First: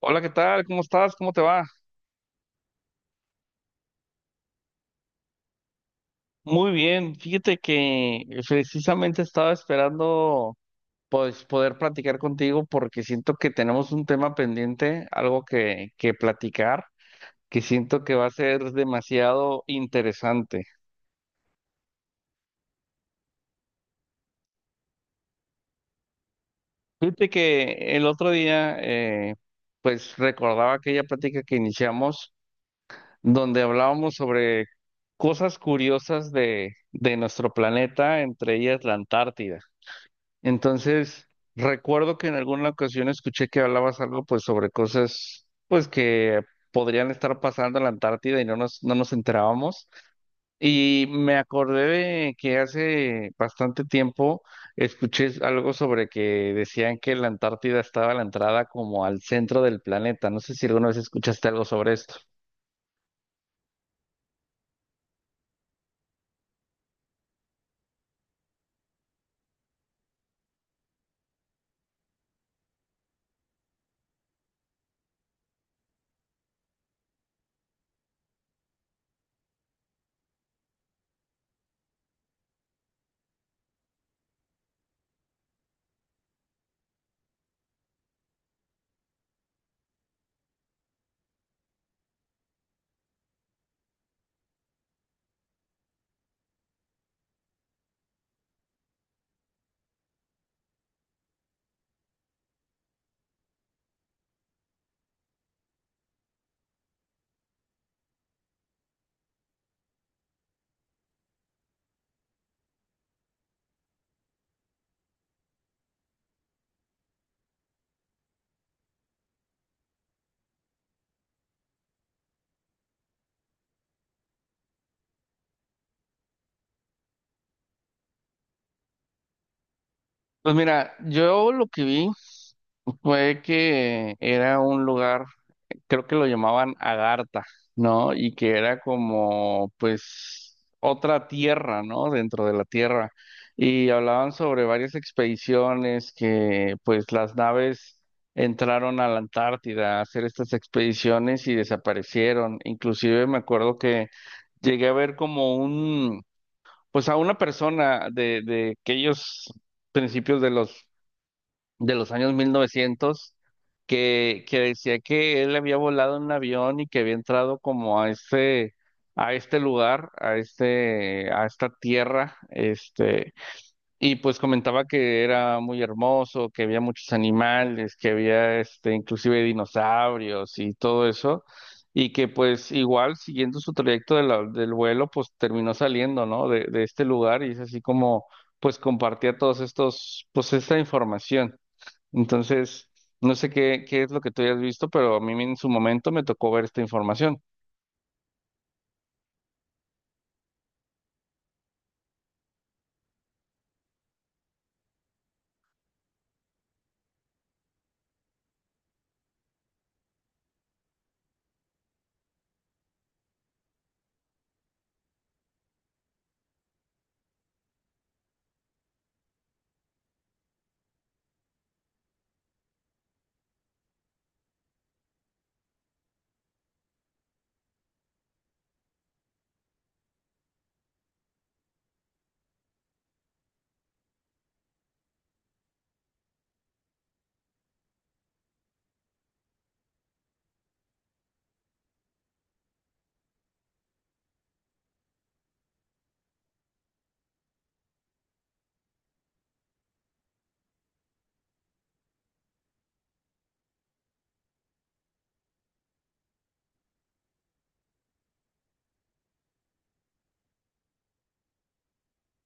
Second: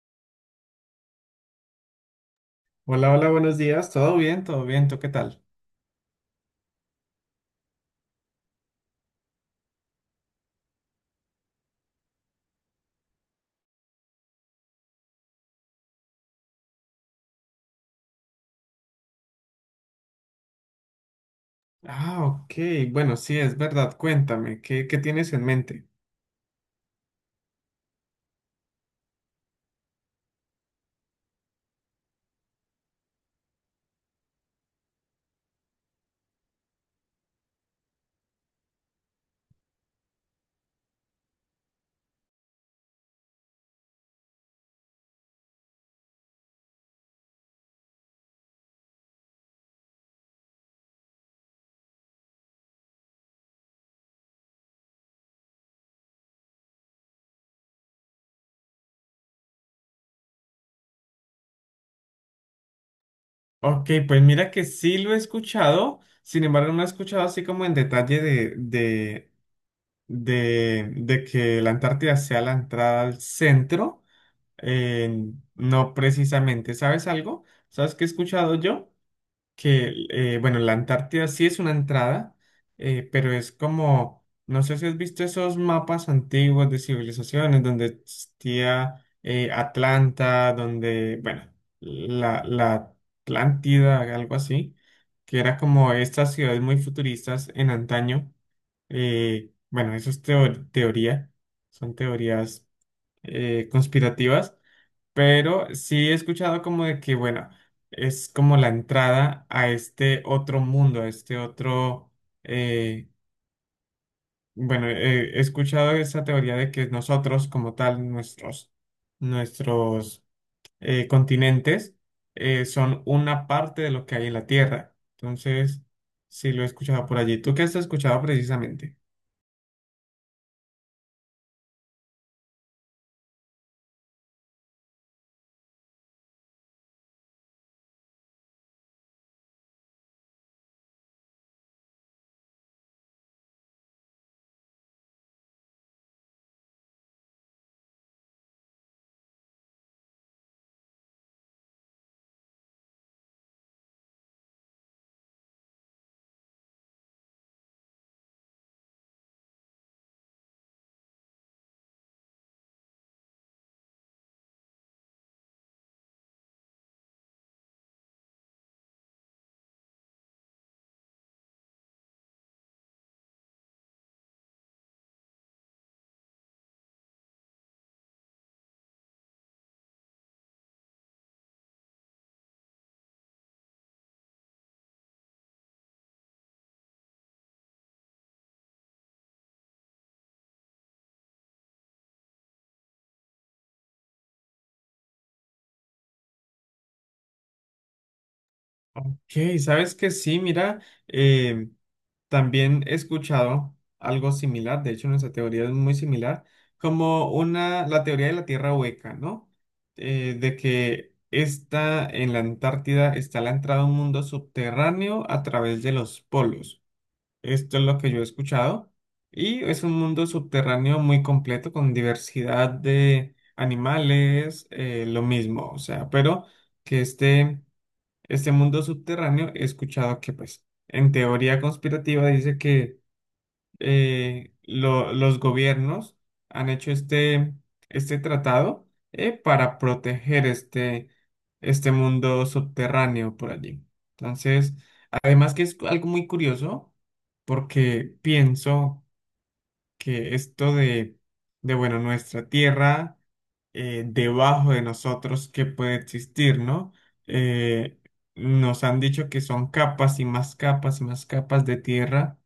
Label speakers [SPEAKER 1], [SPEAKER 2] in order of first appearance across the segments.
[SPEAKER 1] Hola, ¿qué tal? ¿Cómo estás? ¿Cómo te va?
[SPEAKER 2] Hola, hola, buenos días. ¿Todo bien? ¿Todo bien? ¿Tú qué tal?
[SPEAKER 1] Muy bien. Fíjate que precisamente estaba esperando pues poder platicar contigo porque siento que tenemos un tema pendiente, algo que platicar, que siento que va a ser demasiado interesante.
[SPEAKER 2] Ah, ok. Bueno, sí, es verdad. Cuéntame, ¿qué tienes en mente?
[SPEAKER 1] Fíjate que el otro día pues recordaba aquella plática que iniciamos donde hablábamos sobre cosas curiosas de nuestro planeta, entre ellas la Antártida. Entonces, recuerdo que en alguna ocasión escuché que hablabas algo pues sobre cosas pues que podrían estar pasando en la Antártida y no nos enterábamos. Y me acordé de que hace bastante tiempo escuché algo sobre que decían que la Antártida estaba a la entrada como al centro del planeta. No sé si alguna vez escuchaste algo sobre esto.
[SPEAKER 2] Ok, pues mira que sí lo he escuchado, sin embargo no he escuchado así como en detalle de que la Antártida sea la entrada al centro. eh, no precisamente. ¿Sabes algo? ¿Sabes qué he escuchado yo? Que, bueno, la Antártida sí es una entrada, pero es como, no sé si has visto esos mapas antiguos de civilizaciones donde existía, Atlanta, donde, bueno, la Atlántida, algo así, que era como estas ciudades muy futuristas en antaño. Bueno, eso es teoría, son teorías conspirativas. Pero sí he escuchado como de que, bueno, es como la entrada a este otro mundo, a este otro, eh, bueno, he escuchado esa teoría de que nosotros como tal, nuestros continentes son una parte de lo que hay en la Tierra. Entonces, sí lo he escuchado por allí. ¿Tú qué has escuchado precisamente?
[SPEAKER 1] Pues mira, yo lo que vi fue que era un lugar, creo que lo llamaban Agartha, ¿no? Y que era como, pues, otra tierra, ¿no? Dentro de la tierra. Y hablaban sobre varias expediciones que, pues, las naves entraron a la Antártida a hacer estas expediciones y desaparecieron. Inclusive me acuerdo que llegué a ver como un, pues, a una persona de aquellos principios de los años 1900 que decía que él había volado en un avión y que había entrado como a este lugar, a este, a esta tierra, este, y pues comentaba que era muy hermoso, que había muchos animales, que había este, inclusive dinosaurios y todo eso. Y que pues igual siguiendo su trayecto de del vuelo, pues terminó saliendo, ¿no? De este lugar y es así como pues compartía todos estos, pues esta información. Entonces, no sé qué es lo que tú hayas visto, pero a mí en su momento me tocó ver esta información.
[SPEAKER 2] Ok, sabes que sí, mira, em, también he escuchado algo similar, de hecho nuestra teoría es muy similar, como una, la teoría de la Tierra hueca, ¿no? De que está en la Antártida, está la entrada a un mundo subterráneo a través de los polos. Esto es lo que yo he escuchado. Y es un mundo subterráneo muy completo con diversidad de animales, lo mismo, o sea, pero que este mundo subterráneo, he escuchado que, pues, en teoría conspirativa dice que los gobiernos han hecho este, este tratado, para proteger este, este mundo subterráneo por allí. Entonces, además que es algo muy curioso, porque pienso que esto de bueno, nuestra tierra, debajo de nosotros que puede existir, ¿no? Eh, Nos han dicho que son capas y más capas y más capas de tierra,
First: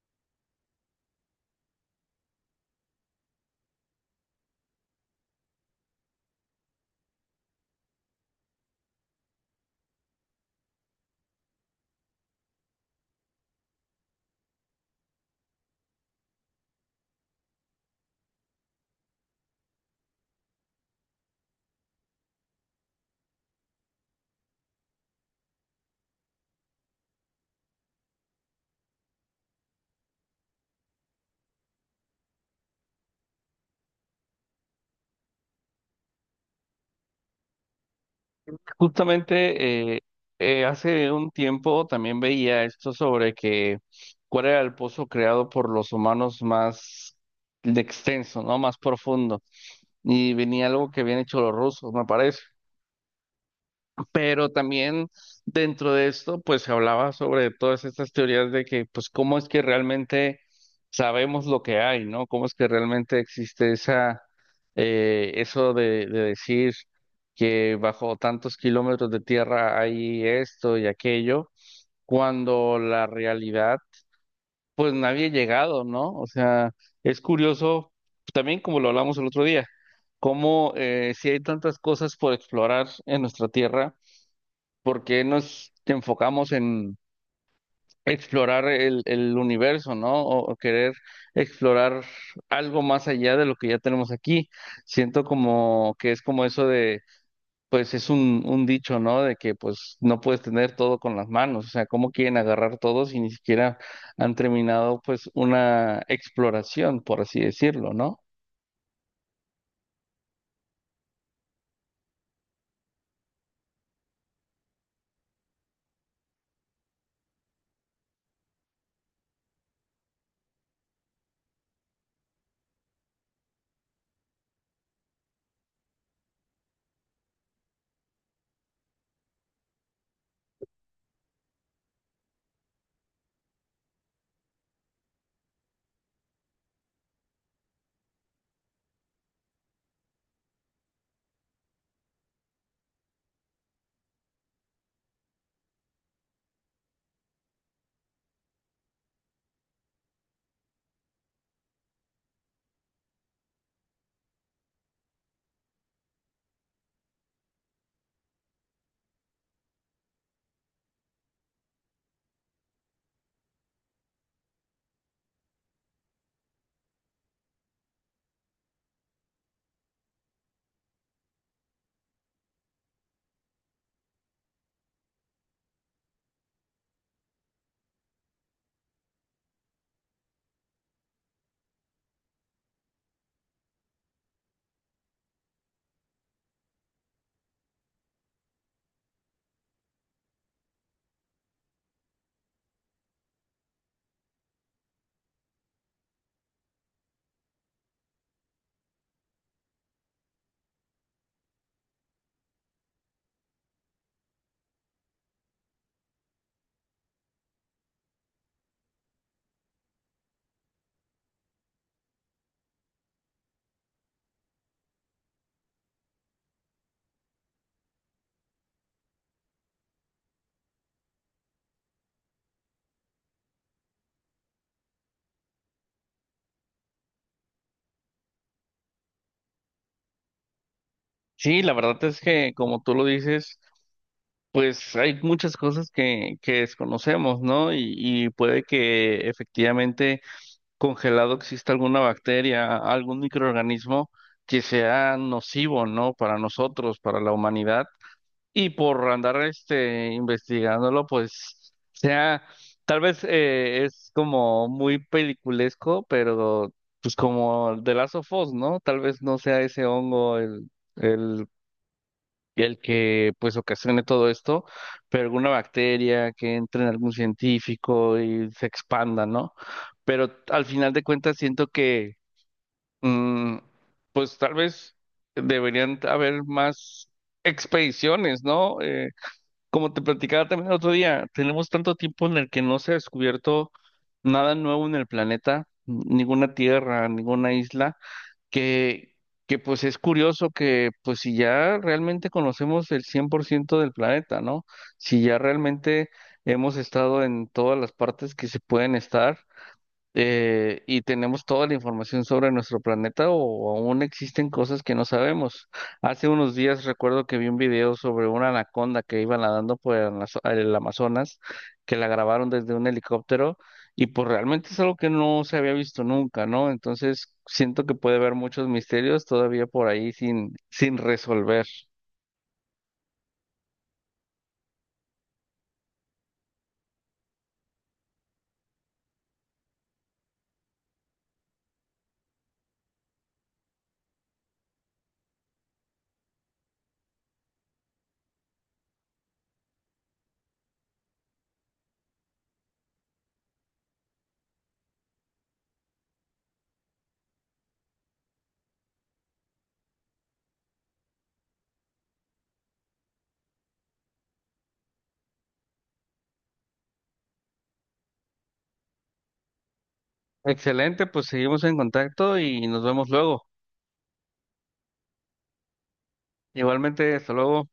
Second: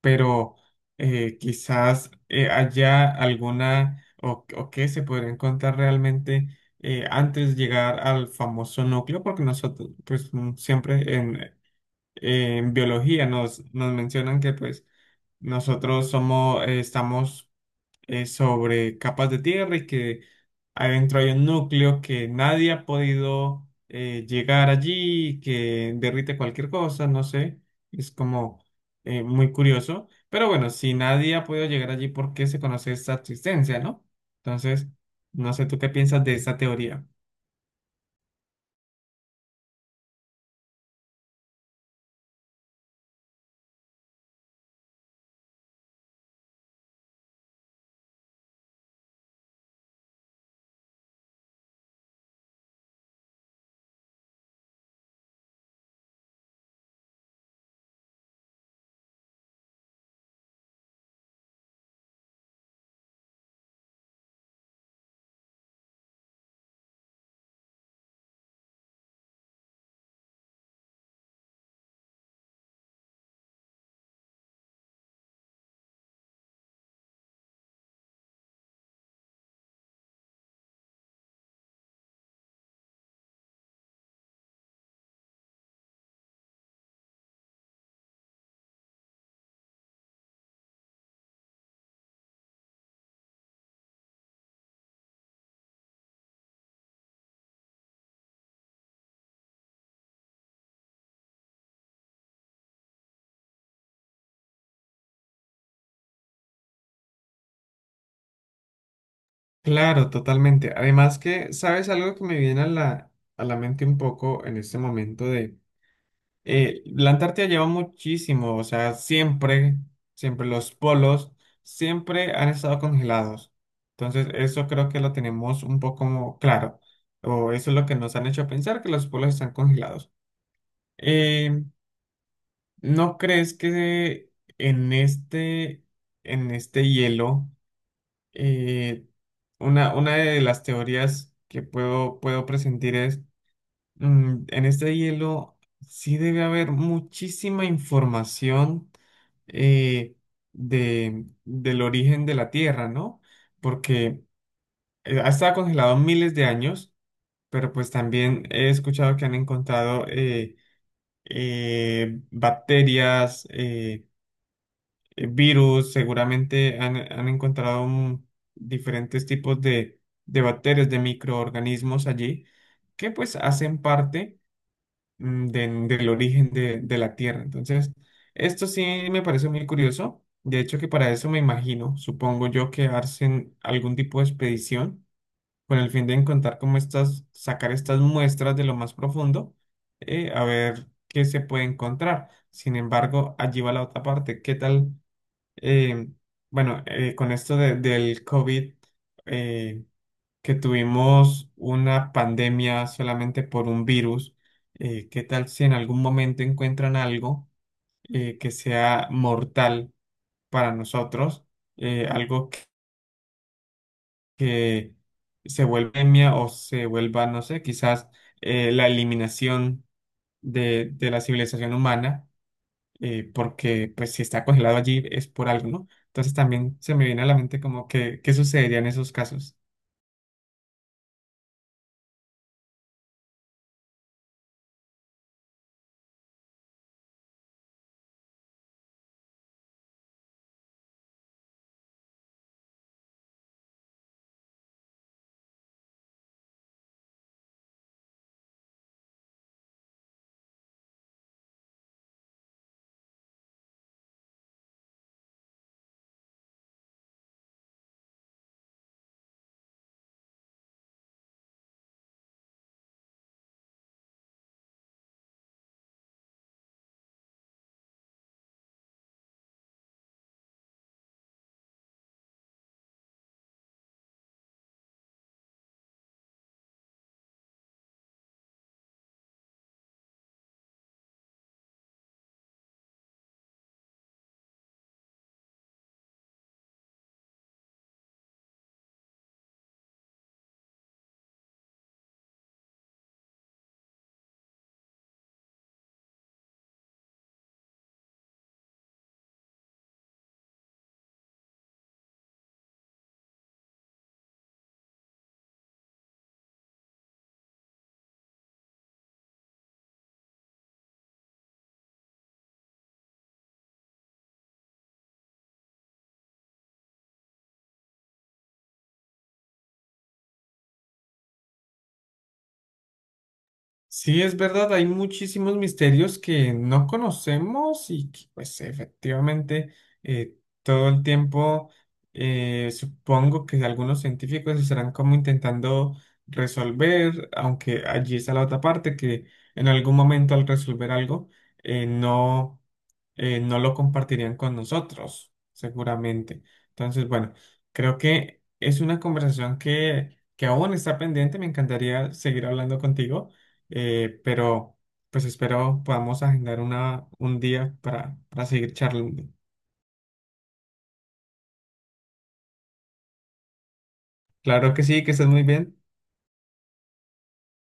[SPEAKER 2] pero quizás haya alguna, o que se podría encontrar realmente antes de llegar al famoso núcleo, porque nosotros, pues siempre en biología nos mencionan que pues nosotros somos, estamos sobre capas de tierra y que adentro hay un núcleo que nadie ha podido, llegar allí, que derrite cualquier cosa, no sé, es como muy curioso. Pero bueno, si nadie ha podido llegar allí, ¿por qué se conoce esta existencia, no? Entonces, no sé tú qué piensas de esta teoría.
[SPEAKER 1] Justamente hace un tiempo también veía esto sobre que cuál era el pozo creado por los humanos más extenso, ¿no? Más profundo. Y venía algo que habían hecho los rusos, me parece. Pero también dentro de esto, pues se hablaba sobre todas estas teorías de que, pues, cómo es que realmente sabemos lo que hay, ¿no? Cómo es que realmente existe esa, eso de decir que bajo tantos kilómetros de tierra hay esto y aquello, cuando la realidad, pues nadie ha llegado, ¿no? O sea, es curioso, también como lo hablamos el otro día, cómo si hay tantas cosas por explorar en nuestra tierra por qué nos enfocamos en explorar el universo, ¿no? O querer explorar algo más allá de lo que ya tenemos aquí. Siento como que es como eso de, pues es un dicho, ¿no? De que pues no puedes tener todo con las manos, o sea, ¿cómo quieren agarrar todo si ni siquiera han terminado pues una exploración, por así decirlo, ¿no?
[SPEAKER 2] Claro, totalmente. Además que, ¿sabes algo que me viene a la mente un poco en este momento? La Antártida lleva muchísimo, o sea, siempre, siempre los polos siempre han estado congelados. Entonces, eso creo que lo tenemos un poco claro, o eso es lo que nos han hecho pensar, que los polos están congelados. Eh, ¿No crees que en este, en este hielo, eh, una de las teorías que puedo presentir es... Mm, en este hielo sí debe haber muchísima información, eh, de, del origen de la Tierra, ¿no? Porque ha estado congelado miles de años, pero pues también he escuchado que han encontrado bacterias, virus, seguramente han, han encontrado diferentes tipos de bacterias, de microorganismos allí, que pues hacen parte del origen de la Tierra. Entonces, esto sí me parece muy curioso. De hecho, que para eso me imagino, supongo yo, que hacen algún tipo de expedición con el fin de encontrar cómo estas, sacar estas muestras de lo más profundo, a ver qué se puede encontrar. Sin embargo, allí va la otra parte. ¿Qué tal? eh, bueno, con esto del COVID, eh, que tuvimos una pandemia solamente por un virus, ¿qué tal si en algún momento encuentran algo, que sea mortal para nosotros? Algo que se vuelva pandemia o se vuelva, no sé, quizás la eliminación de la civilización humana, porque pues si está congelado allí es por algo, ¿no? Entonces también se me viene a la mente como que, ¿qué sucedería en esos casos?
[SPEAKER 1] Sí, la verdad es que como tú lo dices, pues hay muchas cosas que desconocemos, ¿no? Y puede que efectivamente congelado exista alguna bacteria, algún microorganismo que sea nocivo, ¿no? Para nosotros, para la humanidad. Y por andar este investigándolo, pues sea, tal vez es como muy peliculesco, pero pues como de Last of Us, ¿no? Tal vez no sea ese hongo el el que pues ocasione todo esto, pero alguna bacteria que entre en algún científico y se expanda, ¿no? Pero al final de cuentas siento que mm, pues tal vez deberían haber más expediciones, ¿no? Como te platicaba también el otro día, tenemos tanto tiempo en el que no se ha descubierto nada nuevo en el planeta, ninguna tierra, ninguna isla que, que pues es curioso que pues si ya realmente conocemos el 100% del planeta, ¿no? Si ya realmente hemos estado en todas las partes que se pueden estar, y tenemos toda la información sobre nuestro planeta o aún existen cosas que no sabemos. Hace unos días recuerdo que vi un video sobre una anaconda que iba nadando por el el Amazonas, que la grabaron desde un helicóptero y pues realmente es algo que no se había visto nunca, ¿no? Entonces siento que puede haber muchos misterios todavía por ahí sin resolver.
[SPEAKER 2] Sí, es verdad, hay muchísimos misterios que no conocemos y que pues efectivamente eh, todo el tiempo supongo que algunos científicos estarán como intentando resolver, aunque allí está la otra parte, que en algún momento al resolver algo, eh, no, no lo compartirían con nosotros, seguramente. Entonces, bueno, creo que es una conversación que aún está pendiente, me encantaría seguir hablando contigo. Pero pues espero podamos agendar una, un día para seguir charlando.
[SPEAKER 1] Excelente, pues seguimos en contacto y nos vemos luego.
[SPEAKER 2] Claro que sí, que estés muy bien.
[SPEAKER 1] Igualmente, hasta luego.